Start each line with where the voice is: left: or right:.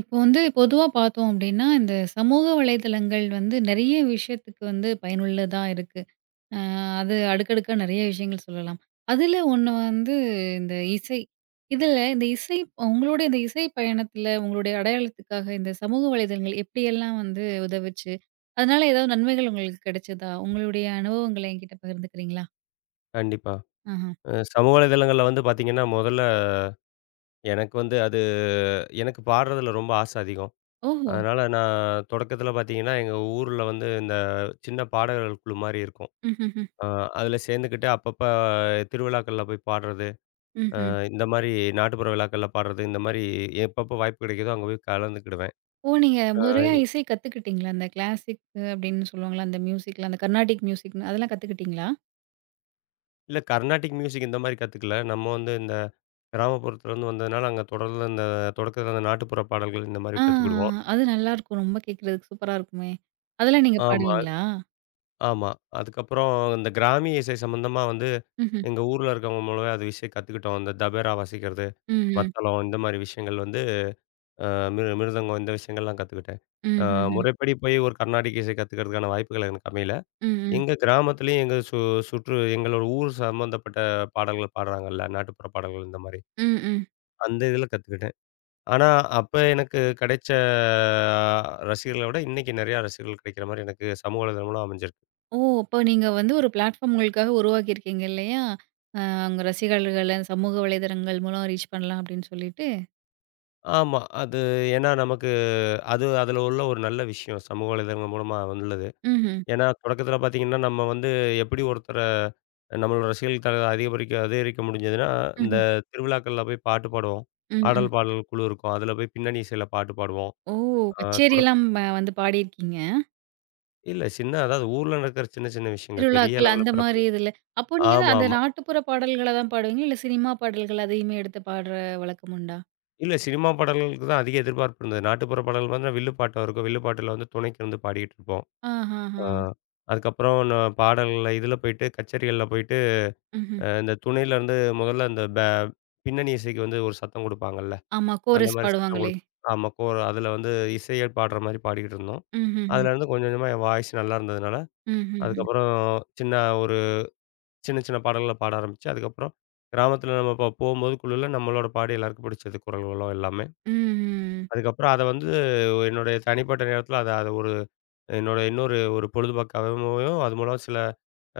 right: இப்போ வந்து பொதுவா பார்த்தோம் அப்படின்னா, இந்த சமூக வலைதளங்கள் வந்து நெறைய விஷயத்துக்கு வந்து பயனுள்ளதா இருக்கு. அ அது அடுக்கடுக்கா நெறைய விஷயங்கள் சொல்லலாம். அதுல ஒண்ணு வந்து இந்த இசை. இதுல இந்த இசை உங்களுடைய இந்த இசை பயணத்துல உங்களுடைய அடையாளத்துக்காக இந்த சமூக வலைதளங்கள் எப்படியெல்லாம் வந்து உதவுச்சு? அதனால ஏதாவது நன்மைகள் உங்களுக்கு கிடைச்சதா? உங்களுடைய அனுபவங்கள என்கிட்ட பகிர்ந்துக்கிறீங்களா?
left: கண்டிப்பா.
right: ஆஹ.
left: சமூக வலைதளங்கள்ல வந்து பார்த்தீங்கன்னா, முதல்ல எனக்கு வந்து எனக்கு பாடுறதுல ரொம்ப ஆசை அதிகம்.
right: ஓஹோ!
left: அதனால நான் தொடக்கத்தில பார்த்தீங்கன்னா, எங்க ஊர்ல வந்து இந்த சின்ன பாடகர்கள் குழு மாரி இருக்கும்.
right: ம்ஹ்ஹ்ம்.
left: அ அதில சேர்ந்துக்கிட்டு அப்பப்ப திருவிழாக்கள்ல போய் பாடுறது, அ
right: ம்ஹ்ம்.
left: இந்த மாரி நாட்டுப்புற விழாக்கள்ல பாடுறது, இந்த மாரி எப்பப்போ வாய்ப்பு கிடைக்குதோ அங்க போய் கலந்துக்கிடுவேன்.
right: ஓ! நீங்க
left: அ
right: முறையா இசை கத்துக்கிட்டீங்களா? அந்த கிளாசிக் அப்படின்னு சொல்லுவாங்கல்ல, அந்த மியூசிக்ல அந்த கர்நாடிக் மியூசிக்ன்னு அதெல்லாம் கத்துக்கிட்டீங்களா?
left: இல்ல, கர்நாடிக் மியூசிக் இந்த மாரி கத்துக்கல. நம்ம வந்து இந்த கிராமப்புறத்துலேருந்து வந்ததுனால, அங்க தொடர்ந்து இந்த தொடக்கத்தில அந்த நாட்டுப்புற பாடல்கள் இந்த மாரி
right: ஆ,
left: கத்துக்கிடுவோம்.
right: அது நல்லாருக்கும். ரொம்ப கேட்கறதுக்கு சூப்பரா இருக்குமே! அதெல்லாம் நீங்க
left: ஆமா.
right: பாடுவீங்களா?
left: ஆமா. அதுக்கப்புறம் இந்த கிராமிய இசை சம்மந்தமா வந்து,
right: ம்ஹ்ம்.
left: எங்க ஊர்ல இருக்கவங்க மூலமே அது விஷயம் கத்துக்கிட்டோம். இந்த தபேரா வாசிக்கிறது,
right: ம்ஹ்ம்.
left: மத்தளம் இந்த மாரி விஷயங்கள் வந்து அ மிரு மிருதங்கம் இந்த விஷயங்கள்லாம் கத்துக்கிட்டேன். அ
right: ம்ஹ்ஹ்ம்.
left: முறைப்படி போய் ஒரு கர்நாடிக் இசை கத்துக்கிறதுக்கான வாய்ப்புகள் எனக்கு அமையல.
right: ம், ம்.
left: எங்க கிராமத்திலயும் எங்க சுற்று எங்களோட ஊர் சம்மந்தப்பட்ட பாடல்கள் பாடுறாங்கல்ல, நாட்டுப்புற பாடல்கள் இந்த மாரி.
right: ம், ம்.
left: அந்த இதில கத்துக்கிட்டேன். ஆனா, அப்ப எனக்கு கிடைச்ச அ ரசிகர்கள விட இன்னைக்கு நெறையா ரசிகர்கள் கிடைக்கிற மாரி எனக்கு சமூக வலைதளம் மூலம் அமைஞ்சிருக்கு.
right: ஓ! அப்ப நீங்க வந்து ஒரு பிளாட்ஃபார்ம் உங்களுக்காக உருவாக்கியிருக்கீங்க இல்லையா? அ உங்க ரசிகர்கள சமூக வலைதளங்கள் மூலம் ரீச் பண்ணலாம் அப்படின்னு சொல்லிட்டு.
left: ஆமா. அது ஏன்னா, நமக்கு அது அதில உள்ள ஒரு நல்ல விஷயம். சமூக வலைதளங்கள் மூலமா வந்துள்ளது.
right: ம்ஹ்ம்.
left: ஏன்னா, தொடக்கத்தில பார்த்தீங்கன்னா, நம்ம வந்து எப்படி ஒருத்தர நம்மளோட ரசிகர்கள் தல அதிகரிக்க முடிஞ்சதுன்னா, இந்த
right: ம்ஹ்ம்.
left: திருவிழாக்கள்ல போய் பாட்டு பாடுவோம்.
right: ம், ம்.
left: ஆடல், பாடல் குழு இருக்கும். அதில போய் பின்னணி இசையில பாட்டு பாடுவோம்.
right: ஓ!
left: ஆ தொடக்
right: கச்சேரியெல்லாம் வந்து பாடியிருக்கீங்க.
left: இல்ல, சின்ன, அதாவது ஊர்ல நடக்கிற சின்ன, சின்ன விஷயங்கள். பெரிய
right: திருவிழாக்கள்
left: அளவுல
right: அந்த மாரி
left: பரப்புல
right: இதுல. அப்போ நீங்க தான் அந்த
left: ஆமாமா.
right: நாட்டுப்புற பாடல்கள தான் பாடுவீங்களா? இல்ல சினிமா பாடல்கள் அதையுமே எடுத்து பாடுற வழக்கம் உண்டா?
left: இல்ல, சினிமா பாடல்களுக்கு தான் அதிக எதிர்பார்ப்பு இருந்தது. நாட்டுப்புற பாடல் வந்து வில்லு பாட்டா இருக்கும். வில்லு பாட்டுல வந்து துணைக்கு இருந்து பாடிக்கிட்டு இருப்போம்.
right: ஆஹஹா.
left: ஆ அதுக்கப்புறம் பாடல்கள்ல இதில போயிட்டு, கச்சேரிகள்ல போயிட்டு
right: ம்ஹ்ம்.
left: இந்த துணையிலருந்து முதல்ல அந்த பே பின்னணி இசைக்கு வந்து ஒரு சத்தம் குடுப்பாங்கல்ல.
right: ஆமா.
left: அந்த
right: கோரஸ்
left: மாரி சத்தம்
right: பாடுவாங்களே.
left: ஆமா. அதில வந்து இசையே பாடுற மாரி பாடிக்கிட்டு இருந்தோம்.
right: ம்ஹ்ஹ்ம்.
left: அதுலருந்து கொஞ்சம் கொஞ்சமா என் வாய்ஸ் நல்லா இருந்ததுனால,
right: ம்ஹ்ஹ்ம்.
left: அதுக்கப்புறம் சின்ன ஒரு சின்ன சின்ன பாடல்கள பாட ஆரம்பிச்சு, அதுக்கப்புறம் கிராமத்தில நம்ம போம்போது குழுல நம்மளோட பாடி எல்லாருக்கும் பிடிச்சது, குரல்களும் எல்லாமே.
right: ம்ஹ்ம்.
left: அதுக்கப்புறம் அத வந்து என்னுடைய தனிப்பட்ட நேரத்தில அத அத ஒரு என்னோட இன்னொரு ஒரு பொழுதுபோக்காகவும் அது மூலம் சில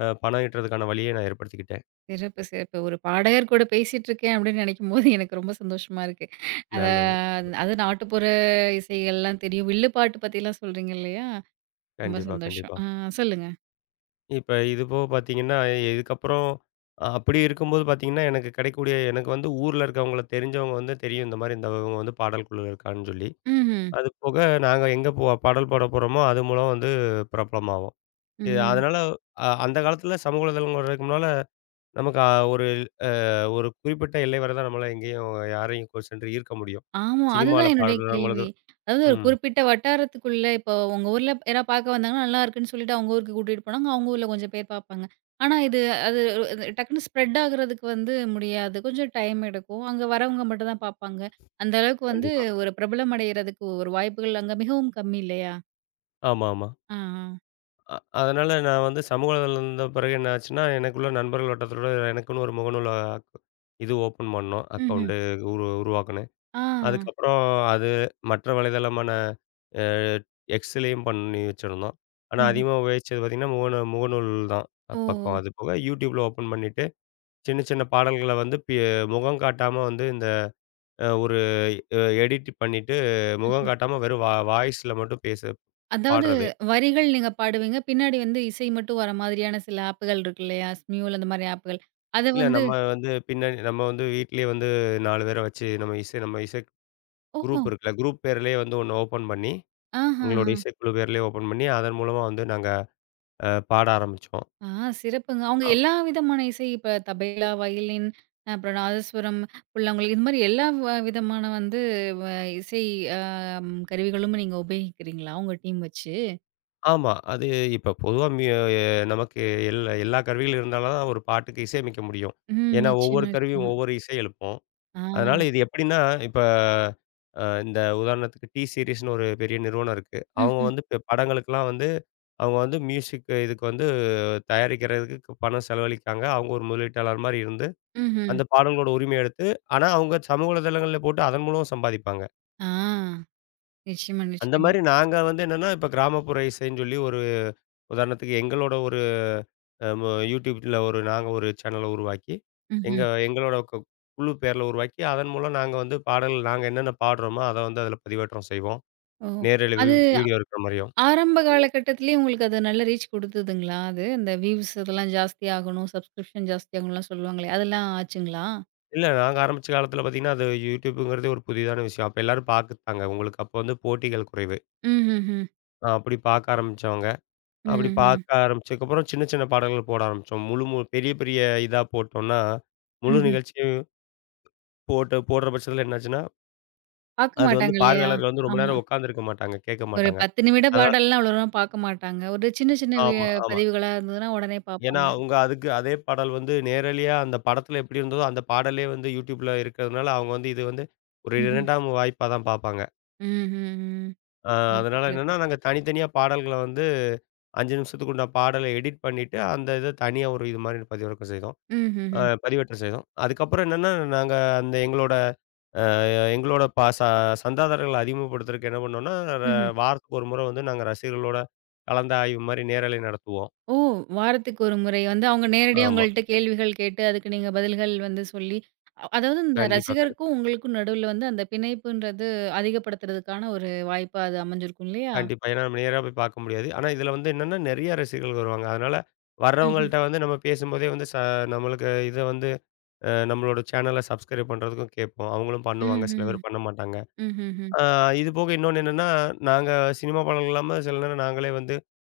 left: பணம் ஈட்டுறதுக்கான வழிய நான் ஏற்படுத்திக்கிட்டேன்.
right: சிறப்பு, சிறப்பு. ஒரு பாடகர் கூட பேசிட்டு இருக்கேன் அப்படின்னு நெனைக்கும்போது எனக்கு ரொம்ப சந்தோஷமா இருக்கு. அதா
left: நல்லது.
right: அது நாட்டுப்புற இசைகள்லாம் தெரியும். வில்லுப்பாட்டு பத்திலாம் சொல்றீங்க இல்லையா? ரொம்ப
left: கண்டிப்பா,
right: சந்தோஷம்.
left: கண்டிப்பா.
right: ஆ சொல்லுங்க.
left: இப்ப இது போக பார்த்தீங்கன்னா, இதுக்கப்புறம் அப்படி இருக்கும்போது பார்த்தீங்கன்னா, எனக்கு கிடைக்கக்கூடிய எனக்கு வந்து ஊர்ல இருக்கவங்கள தெரிஞ்சவங்க வந்து தெரியும். இந்த மாரி இந்த இவங்க வந்து பாடல் குழுல இருக்கான்னு சொல்லி.
right: ம்ஹ்ம்.
left: அது போக நாங்க எங்க பாடல் பாட போறோமோ, அது மூலம் வந்து பிரபலமாவோம்.
right: ம்.
left: அதனால அந்த காலத்தில சமூக வலைதளங்கள் வர்றதுக்கு முன்னால நமக்கு அ ஒரு ஒரு குறிப்பிட்ட எல்லை வரை தான் நம்மளால எங்கேயும் யாரையும் சென்று ஈர்க்க முடியும்.
right: ஆமா.
left: சினிமால
right: அதுதான் என்னுடைய
left: பாடுறவங்களுக்கு
right: கேள்வி. அதாவது ஒரு
left: ம்.
right: குறிப்பிட்ட வட்டாரத்துக்குள்ள இப்போ உங்க ஊர்ல யாராவது பார்க்க வந்தாங்கன்னா, நல்லா இருக்குன்னு சொல்லிட்டு அவங்க ஊருக்கு கூட்டிட்டு போனாங்க. அவங்க ஊர்ல கொஞ்சம் பேர் பார்ப்பாங்க. ஆனா இது அது ஒரு- அது டக்குன்னு ஸ்ப்ரெட் ஆகுறதுக்கு வந்து முடியாது. கொஞ்சம் டைம் எடுக்கும். அங்க வரவங்க மட்டும் தான் பார்ப்பாங்க. அந்த அளவுக்கு வந்து
left: கண்டிப்பா.
right: ஒரு பிரபலம் அடையறதுக்கு ஒரு வாய்ப்புகள் அங்க மிகவும் கம்மி இல்லையா?
left: ஆமாமா.
right: ஆ, ஆ.
left: அ அதனால நான் வந்து சமூக வலைதளம் வந்த பிறகு என்ன ஆச்சுன்னா, எனக்குள்ள நண்பர்கள் வட்டத்தோட எனக்குன்னு ஒரு முகநூல் இது ஓப்பன் பண்ணோம்.
right: ம்ஹ்ம்.
left: அக்கவுண்ட் உருவாக்குனேன்.
right: ஆ.
left: அதுக்கப்புறம் அது மற்ற வலைதளமான அ எக்ஸ்லயும் பண்ணி வச்சிருந்தோம். ஆனா
right: ம்ஹ்ம்.
left: அதிகமா உபயோகிச்சது பார்த்தீங்கன்னா, முகநூல் தான்
right: ஓ!
left: பக்கம். அது போக யூடியூப்ல ஓப்பன் பண்ணிட்டு, சின்ன சின்ன பாடல்கள வந்து முகம் காட்டாம வந்து இந்த அ ஒரு எடிட் பண்ணிட்டு, முகம் காட்டாம வெறும் வாய்ஸ்ல மட்டும் பேச
right: அதாவது
left: பாடுறது.
right: வரிகள் நீங்க பாடுவீங்க. பின்னாடி வந்து இசை மட்டும் வர மாதிரியான சில ஆப்புகள் இருக்கு இல்லையா? ஸ்மியூல் அந்த மாரி ஆப்புகள். அத
left: இல்ல,
right: வந்து
left: நம்ம வந்து பின்னாடி நம்ம வந்து வீட்லயே வந்து 4 பேர வச்சு நம்ம இசை
right: ஓ!
left: குரூப் இருக்குல்ல. குரூப் பேர்லயே வந்து ஒண்ணு ஓப்பன் பண்ணி,
right: ஆஹா!
left: எங்களோட இசைக்குழு பேர்லயே ஓப்பன் பண்ணி, அதன் மூலமா வந்து நாங்க பாட ஆரம்பிச்சோம்.
right: ஆ சிறப்புங்க. அவங்க
left: அ
right: எல்லா விதமான இசை இப்ப தபேலா, வயலின், அப்புறம் நாதஸ்வரம், புல்லாங்குழல் இது மாரி எல்லா விதமான வந்து வ இசை அ கருவிகளும் நீங்க உபயோகிக்கிறீங்களா? உங்க டீம் வச்சு?
left: ஆமா. அது இப்ப பொதுவா நமக்கு எல்லா கருவிகளும் இருந்தாலும் தான் ஒரு பாட்டுக்கு இசையமைக்க முடியும்.
right: ம்.
left: ஏன்னா, ஒவ்வொரு
right: நிச்சயமா,
left: கருவியும்
right: நிச்சயமா.
left: ஒவ்வொரு இசை எழுப்பும்.
right: ஆ.
left: அதனால இது எப்படின்னா, இப்ப இந்த உதாரணத்துக்கு டி சீரிஸ்ன்னு ஒரு பெரிய நிறுவனம் இருக்கு. அவங்க
right: ம்ஹ்ம்.
left: வந்து இப்ப படங்களுக்கெல்லாம் வந்து அவங்க வந்து மியூசிக் இதுக்கு வந்து தயாரிக்கிறதுக்கு பணம் செலவழிக்கிறாங்க. அவங்க ஒரு முதலீட்டாளர் மாரி இருந்து,
right: ம்ஹ்ம்.
left: அந்த பாடல்களோட உரிமைய எடுத்து, ஆனா அவங்க சமூக வலைதளங்கள்ல போட்டு அதன் மூலம் சம்பாதிப்பாங்க.
right: ஆ. நிச்சயமா,
left: அந்த
right: நிச்சயமா.
left: மாரி நாங்க வந்து என்னன்னா, இப்ப கிராமப்புற இசைன்னு சொல்லி ஒரு உதாரணத்துக்கு எங்களோட ஒரு அ மு YouTubeல ஒரு நாங்க ஒரு சேனல உருவாக்கி, எங்க
right: ம்ஹ்ம்.
left: எங்களோட குழு பேர்ல உருவாக்கி, அதன் மூலம் நாங்க வந்து பாடல் நாங்க என்னென்ன பாடுறோமோ, அத வந்து அதில பதிவேற்றம் செய்வோம்.
right: ஓ!
left: நேரலை வீ
right: அது
left: வீடியோ இருக்கிற மாரியும்.
right: ஆரம்ப காலகட்டத்திலேயே உங்களுக்கு அது நல்ல ரீச் குடுத்ததுங்களா அது? அந்த வியூஸ் இதெல்லாம் ஜாஸ்தி ஆகணும், சப்ஸ்கிரிப்ஷன் ஜாஸ்தி ஆகணும்லாம் சொல்லுவாங்களே! அதெல்லாம் ஆச்சுங்களா?
left: இல்ல, நாங்க ஆரம்பிச்ச காலத்தில பார்த்தீங்கன்னா, அது YouTubeங்கிறதே ஒரு புதிதான விஷயம். அப்ப எல்லாரும் பார்த்துப்பாங்க. உங்களுக்கு அப்போ வந்து போட்டிகள் குறைவு.
right: ம்ஹ்ஹ்ம்.
left: அப்படி பார்க்க ஆரம்பிச்சவங்க. அப்படி
right: ம்ஹ்ம்.
left: பார்க்க ஆரம்பிச்சதுக்கப்புறம் சின்ன சின்ன பாடல்கள் போட ஆரம்பிச்சோம். முழு மு பெரிய பெரிய இதா போட்டோம்னா, முழு
right: ம்ஹ்ம்.
left: நிகழ்ச்சியும் போட்டு போடுற பட்சத்தில என்னாச்சுன்னா,
right: பார்க்க
left: அது வந்து
right: மாட்டாங்க இல்லையா?
left: பார்வையாளர்கள் வந்து ரொம்ப
right: ஆமா.
left: நேரம் உட்காந்துருக்க மாட்டாங்க, கேட்க
right: ஒரு
left: மாட்டாங்க.
right: 10 நிமிட
left: அதனால
right: பாடல்னா அவ்வளோ தூரம் பார்க்க மாட்டாங்க. ஒரு சின்ன சின்ன
left: ஆமா, ஆமா.
right: பதிவுகளா இருந்ததுன்னா உடனே
left: ஏன்னா
right: பார்ப்பாங்க.
left: அவங்க அதுக்கு அதே பாடல் வந்து நேரலையா அந்த படத்தில எப்படி இருந்ததோ, அந்த பாடலே வந்து YouTubeல இருக்கிறதுனால, அவங்க வந்து இது வந்து ஒரு
right: ம்ஹ்ம்.
left: 2ஆம் வாய்ப்பா தான் பார்ப்பாங்க.
right: ம்ஹ்ம்.
left: அ
right: சிறப்பு,
left: அதனால
right: சிறப்பு.
left: என்னன்னா, நாங்க தனித்தனியா பாடல்கள வந்து 5 நிமிஷத்துக்கு உண்டான பாடல எடிட் பண்ணிட்டு, அந்த இத தனியா ஒரு இது மாரி பதிவிறக்கம் செய்தோம்.
right: ம்ஹ்ஹ்ம்.
left: பதிவேற்றம் செய்தோம். அதுக்கப்புறம் என்னன்னா, நாங்க அந்த எங்களோட அ எங்களோட ப ச சந்தாதாரர்கள அதிகமப்படுத்துறதுக்கு என்ன பண்ணோம்னா, ர
right: ம்ஹ்ம்.
left: வாரத்துக்கு ஒரு முறை வந்து நாங்க ரசிகர்களோட கலந்தாய்வு மாரி நேரலை நடத்துவோம்.
right: ஓ! வாரத்துக்கு ஒரு முறை வந்து அவங்க நேரடியா
left: ஆமா.
right: உங்கள்ட்ட கேள்விகள் கேட்டு, அதுக்கு நீங்க பதில்கள் வந்து சொல்லி, அதாவது இந்த
left: கண்டிப்பா, கண்டிப்பா.
right: ரசிகருக்கும் உங்களுக்கும் நடுவுல வந்து அந்த பிணைப்புன்றது அதிகப்படுத்துறதுக்கான ஒரு வாய்ப்பா அது அமைஞ்சிருக்கும் இல்லையா?
left: கண்டிப்பா. ஏன்னா, நம்ம நேரா போய் பார்க்க முடியாது. ஆனா இதுல வந்து என்னன்னா, நெறைய ரசிகர்கள் வருவாங்க. அதனால
right: ம்ஹ்ம்.
left: வர்றவங்கள்ட்ட வந்து நம்ம பேசும்போதே வந்து நம்மளுக்கு இத வந்து நம்மளோட சேனல சப்ஸ்கிரைப் பண்றதுக்கும் கேட்போம். அவங்களும் பண்ணுவாங்க. சில
right: ம்ஹ்ம்.
left: பேர் பண்ண மாட்டாங்க.
right: ம்ஹ்ஹ்ம்.
left: ஆ இது போக இன்னொன்னு என்னன்னா, நாங்க சினிமா பாடல்கள் இல்லாம சில நேரம் நாங்களே வந்து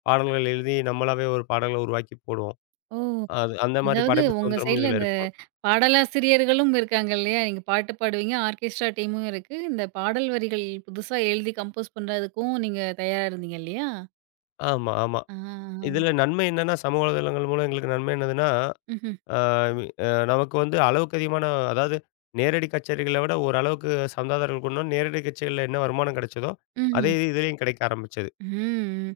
left: பாடல்கள் எழுதி நம்மளாவே ஒரு பாடல்கள உருவாக்கி போடுவோம்.
right: ஓ!
left: அது அந்த மாரி
right: அதாவது
left: படைப்பு
right: உங்க
left: சுதந்திரமும்
right: சைட்ல
left: இதுல
right: இந்த
left: இருக்கும்.
right: பாடலாசிரியர்களும் இருக்காங்க இல்லையா? நீங்க பாட்டு பாடுவீங்க. ஆர்கெஸ்ட்ரா டீமும் இருக்கு. இந்த பாடல் வரிகள் புதுசா எழுதி கம்போஸ் பண்றதுக்கும் நீங்க தயாரா இருந்தீங்க இல்லையா?
left: ஆமா, ஆமா.
right: ஆ.
left: இதுல நன்மை என்னன்னா, சமூக வலைதளங்கள் மூலம் எங்களுக்கு நன்மை என்னதுன்னா,
right: ம்ஹ்ம்.
left: ஆ அ நமக்கு வந்து அளவுக்கு அதிகமான, அதாவது நேரடி கச்சேரிகள விட ஓரளவுக்கு சந்தாதாரர்கள் கூடுனோன நேரடி கச்சேரிகள்ல என்ன வருமானம் கிடைச்சதோ, அதே
right: ம்ஹ்ம்.
left: இது இதுலயும் கிடைக்க ஆரம்பிச்சது.
right: ம்.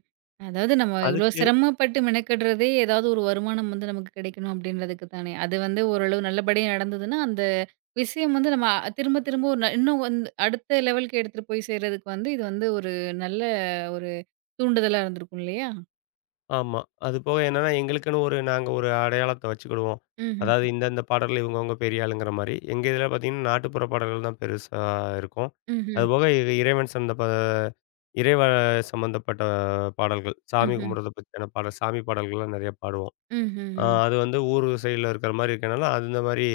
right: அதாவது நம்ம இவ்ளோ
left: அதுக்கு
right: சிரமப்பட்டு மெனக்கெடுறதே ஏதாவது ஒரு வருமானம் வந்து நமக்கு கிடைக்கணும் அப்படின்றதுக்கு தானே. அது வந்து ஓரளவு நல்லபடியா நடந்ததுன்னா, அந்த விஷயம் வந்து நம்ம திரும்ப திரும்ப ஒரு இன்னும் வந்து அடுத்த லெவலுக்கு எடுத்துட்டு போய் சேர்றதுக்கு வந்து இது வந்து ஒரு நல்ல ஒரு தூண்டுதலா இருந்திருக்கும் இல்லையா?
left: ஆமா. அதுபோக என்னன்னா, எங்களுக்குன்னு ஒரு நாங்க ஒரு அடையாளத்த வச்சுக்கிடுவோம்.
right: ம்ஹ்ம்.
left: அதாவது இந்த இந்த பாடல்கள்ல இவங்கவங்க பெரிய ஆளுங்கிற மாரி. எங்க இதில பார்த்தீங்கன்னா, நாட்டுப்புற பாடல்கள் தான் பெருசா இருக்கும்.
right: ம்ஹ்ம்.
left: அதுபோக இ இறைவன் சந்த ப இறைவ சம்மந்தப்பட்ட பாடல்கள். சாமி
right: ம்ஹ்ம்.
left: கும்பிடுறத பத்தியான பாடல், சாமி பாடல்கள்லாம் நெறைய பாடுவோம்.
right: ம்ஹ்ம்.
left: அது வந்து ஊர் சைடுல இருக்கிற மாரி இருக்கனால, அந்த மாரி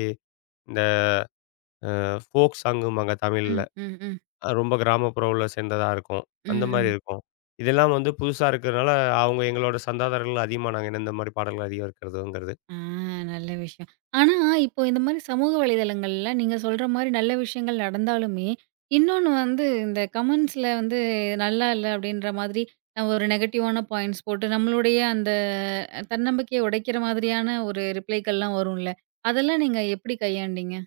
left: இந்த ஃபோக் சாங்கும்பாங்க தமிழ்ல.
right: ம், ம், ம்.
left: ரொம்ப கிராமப்புற உள்ள சேர்ந்ததா இருக்கும். அந்த
right: ம்,
left: மாரி
right: ம்.
left: இருக்கும். இதெல்லாம் வந்து புதுசா இருக்கிறனால, அவங்க எங்களோட சந்தாதாரர்கள் அதிகமா நாங்க என்ன இந்த மாரி பாடல்கள் அதிகம் இருக்கிறதுங்கிறது.
right: ஆ நல்ல விஷயம். ஆனா, இப்போ இந்த மாரி சமூக வலைதளங்கள்ல நீங்க சொல்ற மாரி நல்ல விஷயங்கள் நடந்தாலுமே, இன்னொன்னு வந்து இந்த கமெண்ட்ஸ்ல வந்து நல்லா இல்ல அப்டின்ற மாதிரி நம்ம ஒரு நெகட்டிவான பாயிண்ட்ஸ் போட்டு நம்மளுடைய அந்த தன்னம்பிக்கைய உடைக்கிற மாதிரியான ஒரு ரிப்ளைகள்லாம் வரும்ல. அதெல்லாம் நீங்க எப்படி கையாண்டீங்க?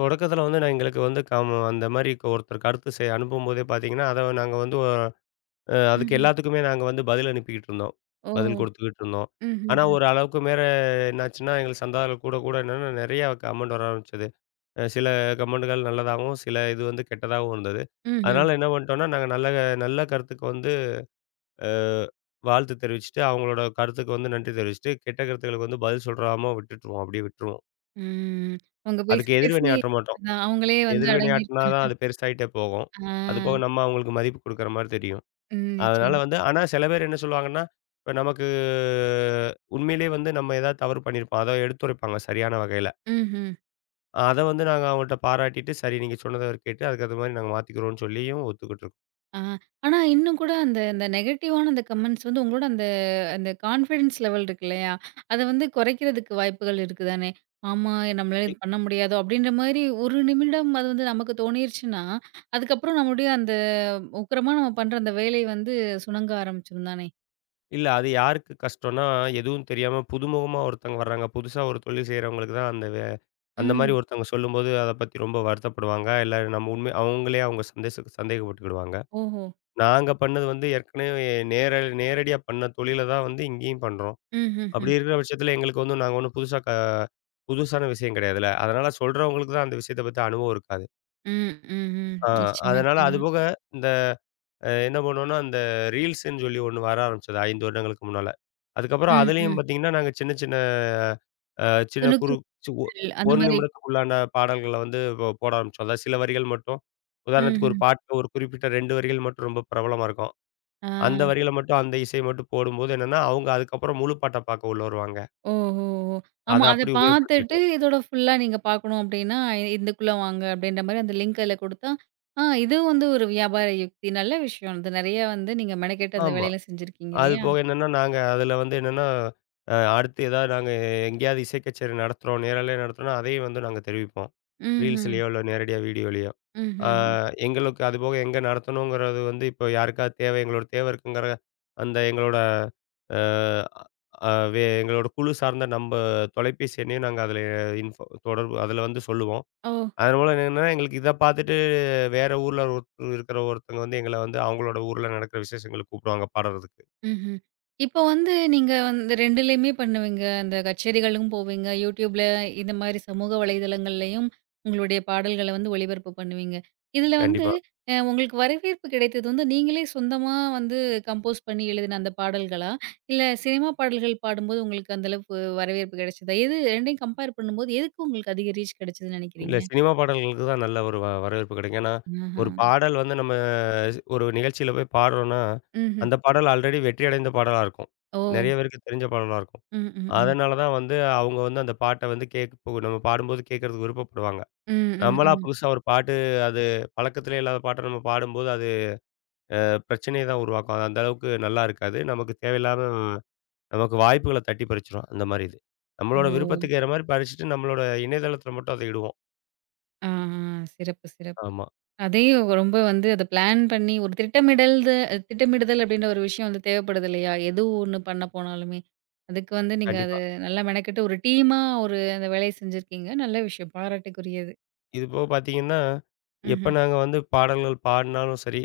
left: தொடக்கத்தில வந்து நான் எங்களுக்கு வந்து அந்த மாரி ஒருத்தர் கருத்து அனுப்பும்போதே பார்த்தீங்கன்னா, அத நாங்க வந்து ஒ அ அதுக்கு
right: ம்ஹ்ம்.
left: எல்லாத்துக்குமே நாங்க வந்து பதில் அனுப்பிக்கிட்டு இருந்தோம்.
right: ஓ!
left: பதில் குடுத்துக்கிட்டு இருந்தோம்.
right: ம்ஹ்ம்,
left: ஆனா
right: ம்.
left: ஒரு அளவுக்கு மேல என்னாச்சுன்னா, எங்களுக்கு சந்தாதாரர்கள் கூட கூட என்னன்னா நெறையா கமெண்ட் வர ஆரம்பிச்சது. சில கமெண்ட்டுகள் நல்லதாகவும், சில இது வந்து கெட்டதாகவும் இருந்தது.
right: ம்ஹ்ம்.
left: அதனால என்ன பண்ணிட்டோம்னா, நாங்க நல்ல நல்ல கருத்துக்கு வந்து அ வாழ்த்து தெரிவிச்சுட்டு, அவங்களோட கருத்துக்கு வந்து நன்றி தெரிவிச்சுட்டு, கெட்ட கருத்துக்களுக்கு வந்து பதில் சொல்றாம விட்டுட்டுருவோம். அப்படியே விட்டுருவோம்.
right: ம். ம் அவங்க பேசி
left: அதுக்கு
right: பேசி
left: எதிர்வினையாற்ற மாட்டோம்.
right: அதான் அவங்களே வந்து
left: எதிர்வினையாட்டுனா தான் அது பெருசாயிட்டே போகும்.
right: ஆ.
left: அதுபோக நம்ம அவங்களுக்கு மதிப்பு குடுக்குற மாரி தெரியும்.
right: ம்.
left: அதனால
right: நிச்சயமா.
left: வந்து, ஆனா சில பேர் என்ன சொல்லுவாங்கன்னா, இப்ப நமக்கு உண்மையிலேயே வந்து நம்ம ஏதாவது தவறு பண்ணியிருப்போம். அத எடுத்துரைப்பாங்க சரியான வகையில.
right: ம்ஹ்ம்.
left: அத வந்து நாங்க அவங்கள்ட்ட பாராட்டிட்டு, சரி நீங்க சொன்னத கேட்டு அதுக்கேத்த மாரி நாங்க மாத்திக்கிறோம்னு சொல்லியும் ஒத்துக்கிட்டுருக்கோம்.
right: ஆ, ஆனா இன்னும் கூட அந்த அந்த நெகட்டிவான அந்த கமெண்ட்ஸ் வந்து உங்களோட அந்த அந்த கான்ஃபிடன்ஸ் லெவல் இருக்கு இல்லையா? அத வந்து குறைக்கிறதுக்கு வாய்ப்புகள் இருக்கு தானே? ஆமா, நம்மளால இது பண்ண முடியாதோ! அப்படின்ற மாரி ஒரு நிமிடம் அது வந்து நமக்கு தோணிருச்சுன்னா, அதுக்கப்புறம் நம்முடைய அந்த உக்கிரமா நம்ம பண்ற அந்த வேலை வந்து சுணங்க ஆரம்பிச்சுரும் தானே?
left: இல்ல. அது யாருக்கு கஷ்டம்னா, எதுவும் தெரியாம புதுமுகமா ஒருத்தவங்க வர்றாங்க. புதுசா ஒரு தொழில் செய்றவங்களுக்கு தான் அந்த அந்த மாரி
right: ம்.
left: ஒருத்தவங்க சொல்லும்போது, அத பத்தி ரொம்ப வருத்தப்படுவாங்க. இல்ல, நம்ம உண்மை அவங்களே அவங்க சந்தேகப்பட்டுக்கிடுவாங்க.
right: ஓஹோ!
left: நாங்க பண்ணது வந்து ஏற்கனவே நேர நேரடியா பண்ண தொழில தான் வந்து இங்கேயும் பண்றோம்.
right: ம்ஹ்ஹ்ம்.
left: அப்படி இருக்கிற பட்சத்தில எங்களுக்கு வந்து நாங்க ஒண்ணும் புதுசான விஷயம் கிடையாதுல்ல. அதனால சொல்றவங்களுக்கு தான் அந்த விஷயத்த பத்தி அனுபவம் இருக்காது.
right: ம், ம், ம். ம்
left: ஆ
right: ம் நிச்சயமா,
left: அதனால
right: நிச்சயமா.
left: அதுபோக, இந்த என்ன பண்ணுவோம்னா, அந்த ரீல்ஸ்ன்னு சொல்லி ஒண்ணு வர ஆரம்பிச்சது 5 வருடங்களுக்கு முன்னால. அதுக்கப்புறம்
right: ம்,
left: அதுலயும்
right: ம்.
left: பார்த்தீங்கன்னா, நாங்க சின்ன சின்ன அ சின்ன குறு சி ஒ
right: துணுக்குகள் அந்த
left: 1
right: மாரி.
left: நிமிடத்துக்குள்ளான பாடல்கள வந்து போட ஆரம்பிச்சோம். அதாவது சில வரிகள் மட்டும், உதாரணத்துக்கு ஒரு
right: ம்ஹ்ம்.
left: பாட்டுல ஒரு குறிப்பிட்ட 2 வரிகள் மட்டும் ரொம்ப பிரபலமா இருக்கும்.
right: ஆ.
left: அந்த வரிகள மட்டும் அந்த இசைய மட்டும் போடும்போது என்னன்னா, அவங்க அதுக்கப்புறம் முழு பாட்ட பார்க்க உள்ள வருவாங்க.
right: ஓஹோ!
left: அத
right: ஆமா. அத
left: அப்படி
right: பார்த்துட்டு
left: உபயோகப்படுத்திக்கிட்டோம்.
right: இதோட ஃபுல்லா நீங்க பார்க்கணும் அப்டின்னா, இதுக்குள்ள வாங்க அப்டின்ற மாரி அந்த லிங்க் அதுல குடுத்தா, ஆ இது வந்து ஒரு வியாபார யுக்தி. நல்ல விஷயம். அது நெறைய வந்து நீங்க மெனக்கெட்டு அந்த
left: ஆமா.
right: வேலையெல்லாம் செஞ்சிருக்கீங்க
left: அது
right: இல்லையா?
left: போக என்னன்னா, நாங்க அதில வந்து என்னன்னா, அடுத்து ஏதாவது நாங்க எங்கேயாவது இசை கச்சேரி நடத்துறோம், நேரலையா நடத்துறோம்னா, அதையும் வந்து நாங்க தெரிவிப்போம்.
right: ம்ஹ்ம்.
left: ரீல்ஸ்லயோ இல்ல நேரடியா வீடியோலயோ. ஆ
right: ம்ஹ்ம்.
left: எங்களுக்கு அதுபோக எங்க நடத்தணுங்கிறது வந்து இப்போ யாருக்காவது தேவை, எங்களோட தேவை இருக்குங்கிற அந்த எங்களோட அ அ வே எங்களோட குழு சார்ந்த தொலைபேசி எண்ணையும் நாங்க அதில இன்ஃபோ தொடர்பு அதில வந்து சொல்லுவோம்.
right: ஓ!
left: அதன் மூலம் என்னன்னா, எங்களுக்கு இத பார்த்துட்டு வேற ஊர்ல ஒரு இருக்கிற ஒருத்தங்க வந்து எங்கள வந்து அவங்களோட ஊர்ல நடக்கிற விசேஷங்களுக்கு கூப்பிடுவாங்க பாடுறதுக்கு.
right: ம்ஹ்ம். இப்போ வந்து நீங்க வந்து 2லயுமே பண்ணுவீங்க. அந்த கச்சேரிகளுக்கும் போவீங்க. YouTubeல இந்த மாரி சமூக வலைதளங்கள்லயும் உங்களுடைய பாடல்கள வந்து ஒளிபரப்பு பண்ணுவீங்க. இதுல வந்து
left: கண்டிப்பா.
right: உங்களுக்கு வரவேற்பு கிடைத்தது வந்து நீங்களே சொந்தமா வந்து கம்போஸ் பண்ணி எழுதின அந்த பாடல்களா? இல்ல சினிமா பாடல்கள் பாடும்போது உங்களுக்கு அந்த அளவுக்கு வரவேற்பு கிடைச்சதா? எது 2யும் கம்பேர் பண்ணும்போது எதுக்கு உங்களுக்கு அதிக ரீச் கிடைச்சதுன்னு
left: இல்ல.
right: நினைக்கிறீங்க?
left: சினிமா பாடல்களுக்கு தான் நல்ல ஒரு வரவேற்பு கிடைக்கும். ஏன்னா,
right: ஆஹா.
left: ஒரு பாடல் வந்து நம்ம ஒரு நிகழ்ச்சியில போய் பாடுறோம்னா,
right: ம்ஹ்ம்.
left: அந்த பாடல் ஆல்ரெடி வெற்றி அடைந்த பாடலா இருக்கும்.
right: ஓ!
left: நெறைய பேருக்கு தெரிஞ்ச பாடலா இருக்கும்.
right: ம், ம், ம்.
left: அதனால தான் வந்து அவங்க வந்து அந்த பாட்ட வந்து கேட்க, நம்ம பாடும்போது கேட்கறதுக்கு விருப்பப்படுவாங்க.
right: ம், ம்,
left: நம்மளா
right: ம்.
left: புதுசா ஒரு பாட்டு, அது பழக்கத்திலே இல்லாத பாட்ட நம்ம பாடும்போது, அது பிரச்சனைய தான் உருவாக்கும். அது அந்த அளவுக்கு நல்லா இருக்காது. நமக்கு தேவையில்லாம நமக்கு வாய்ப்புகள தட்டி பறிச்சுரும். அந்த மாரி இது. நம்மளோட
right: ஓ!
left: விருப்பத்துக்கு ஏற மாரி பறிச்சுட்டு, நம்மளோட இணையதளத்தில மட்டும் அத இடுவோம்.
right: ஆ, சிறப்பு, சிறப்பு.
left: ஆமா.
right: அதையும் ரொம்ப வந்து அத பிளான் பண்ணி ஒரு திட்டமிடுதல் அப்படின்ற ஒரு விஷயம் வந்து தேவைப்படுது இல்லையா? எது ஒண்ணு பண்ண போனாலுமே. அதுக்கு வந்து நீங்க அது
left: கண்டிப்பா.
right: நல்லா மெனக்கெட்டு ஒரு டீமா ஒரு அந்த வேலைய செஞ்சிருக்கீங்க. நல்ல விஷயம். பாராட்டுக்குரியது.
left: இது போக பார்த்தீங்கன்னா, எப்ப
right: ம்ஹ்ம்.
left: நாங்க வந்து பாடல்கள் பாடுனாலும் சரி,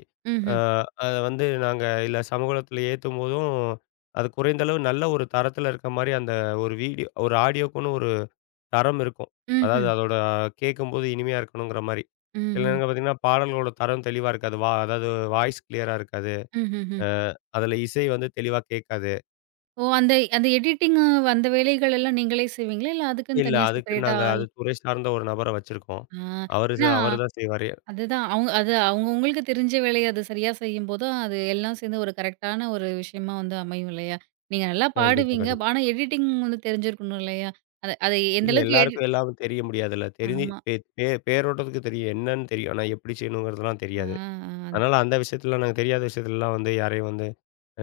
left: அ
right: ம்ஹ்ம்.
left: அத வந்து நாங்க இல்ல சமூகத்துல ஏத்தும்போதும், அது குறைந்த அளவு நல்ல ஒரு தரத்துல இருக்க மாரி அந்த ஒரு வீடியோ ஒரு ஆடியோக்குன்னு ஒரு தரம் இருக்கும். அதாவது
right: ம்ஹ்ம்.
left: அதோட கேட்கும்போது இனிமையா இருக்கணுங்கிற மாரி. சில
right: ம்ஹ்ம்.
left: நேரங்கள்ல பார்த்தீங்கன்னா, பாடல்களோட தரம் தெளிவா இருக்காது. அதாவது வாய்ஸ் கிளியரா இருக்காது.
right: ம்ஹ்ஹ்ம்.
left: அ அதுல இசை வந்து தெளிவா கேட்காது.
right: ஓ! அந்த அந்த எடிட்டிங் அந்த வேலைகள் எல்லாம் நீங்களே செய்வீங்களா? இல்ல அதுக்குன்னு
left: இல்ல,
right: தனியா
left: அதுக்கு
right: செப்பரேட்டா
left: நாங்க
right: ஆள்?
left: அது துறை சார்ந்த ஒரு நபர வச்சிருக்கோம்.
right: ஆ. ஏன்னா
left: அவரு தான் செய்வாரு.
right: அதுதான். அவங்க அது அவங்கவங்களுக்கு தெரிஞ்ச வேலைய அது சரியா செய்யும்போது, அது எல்லாம் சேர்ந்து ஒரு கரெக்ட்டான ஒரு விஷயமா வந்து அமையும் இல்லையா? நீங்க நல்லா
left: கண்டிப்பா,
right: பாடுவீங்க.
left: கண்டிப்பா.
right: ஆனா எடிட்டிங் வந்து தெரிஞ்சிருக்கணும் இல்லையா? அத அத எந்த
left: இல்ல,
right: அளவுக்கு
left: எல்லாருக்கும் எல்லாமே தெரிய முடியாதுல்ல. தெரிஞ்சு
right: ஆமா.
left: பே பே பேரோட்டத்துக்கு தெரியும். என்னன்னு தெரியும். ஆனா எப்படி செய்யணுங்கிறதெல்லாம்
right: ஆ,
left: தெரியாது.
right: ஆ.
left: அதனால அந்த விஷயத்துலலாம் நாங்க தெரியாத விஷயத்துலலாம் வந்து யாரையும் வந்து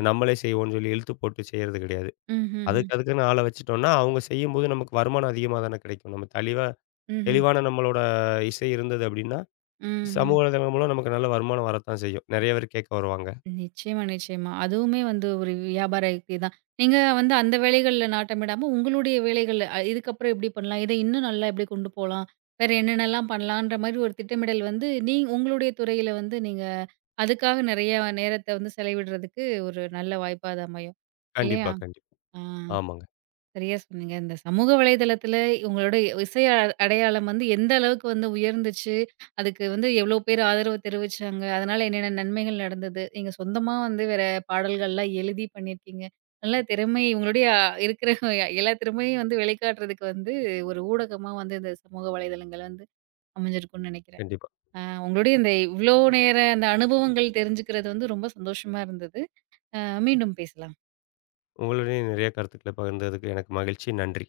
left: நம்மளே செய்வோம்ன்னு சொல்லி இழுத்து போட்டு செய்றது கிடையாது.
right: ம்ஹ்ஹ்ம்.
left: அதுக்கு அதுக்குன்னு ஆள வச்சுட்டோம்னா, அவங்க செய்யும்போது நமக்கு வருமானம் அதிகமா தானே கிடைக்கும். நம்ம தெளிவா
right: ம்ஹ்ம்.
left: தெளிவான நம்மளோட இசை இருந்தது அப்படின்னா, சமூக
right: ம்ஹ்ம்.
left: வலைதளங்கள் மூலம் நமக்கு நல்ல வருமானம் வரத்தான் செய்யும். நெறைய பேர் கேட்க வருவாங்க.
right: நிச்சயமா, நிச்சயமா. அதுவுமே வந்து ஒரு வியாபார யுக்தி தான். நீங்க வந்து அந்த வேலைகள்ல நாட்டம் இடாம, உங்களுடைய வேலைகள்ல இதுக்கப்புறம் எப்படி பண்ணலாம்? இதை இன்னும் நல்லா எப்படி கொண்டு போலாம்? வேற என்னென்னலாம் பண்ணலான்ற மாரி ஒரு திட்டமிடல் வந்து, உங்களுடைய துறையில வந்து நீங்க அதுக்காக நெறைய நேரத்த வந்து செலவிடுறதுக்கு ஒரு நல்ல வாய்ப்பா அது அமையும்.
left: கண்டிப்பா,
right: இல்லையா?
left: கண்டிப்பா.
right: ஆ.
left: ஆமாங்க.
right: சரியா சொன்னீங்க. இந்த சமூக வலைதளத்தில உங்களோட இசை அடையாளம் வந்து எந்த அளவுக்கு வந்து உயர்ந்துச்சு, அதுக்கு வந்து எவ்ளோ பேர் ஆதரவு தெரிவிச்சாங்க, அதனால என்னென்ன நன்மைகள் நடந்தது, நீங்க சொந்தமா வந்து வேற பாடல்கள்லாம் எழுதி பண்ணியிருக்கீங்க. நல்ல திறமை உங்களுடைய இருக்கிற எல்லா திறமையும் வந்து வெளிக்காட்டுறதுக்கு வந்து ஒரு ஊடகமா வந்து இந்த சமூக வலைதளங்கள் வந்து அமைஞ்சிருக்கும்னு நெனைக்கிறேன்.
left: கண்டிப்பா.
right: அ உங்களுடைய இந்த இவ்ளோ நேர அந்த அனுபவங்கள் தெரிஞ்சுக்கிறது வந்து ரொம்ப சந்தோஷமா இருந்தது. அ மீண்டும் பேசலாம்.
left: உங்களுடைய நிறைய கருத்துக்கள பகிர்ந்ததுக்கு எனக்கு மகிழ்ச்சி. நன்றி.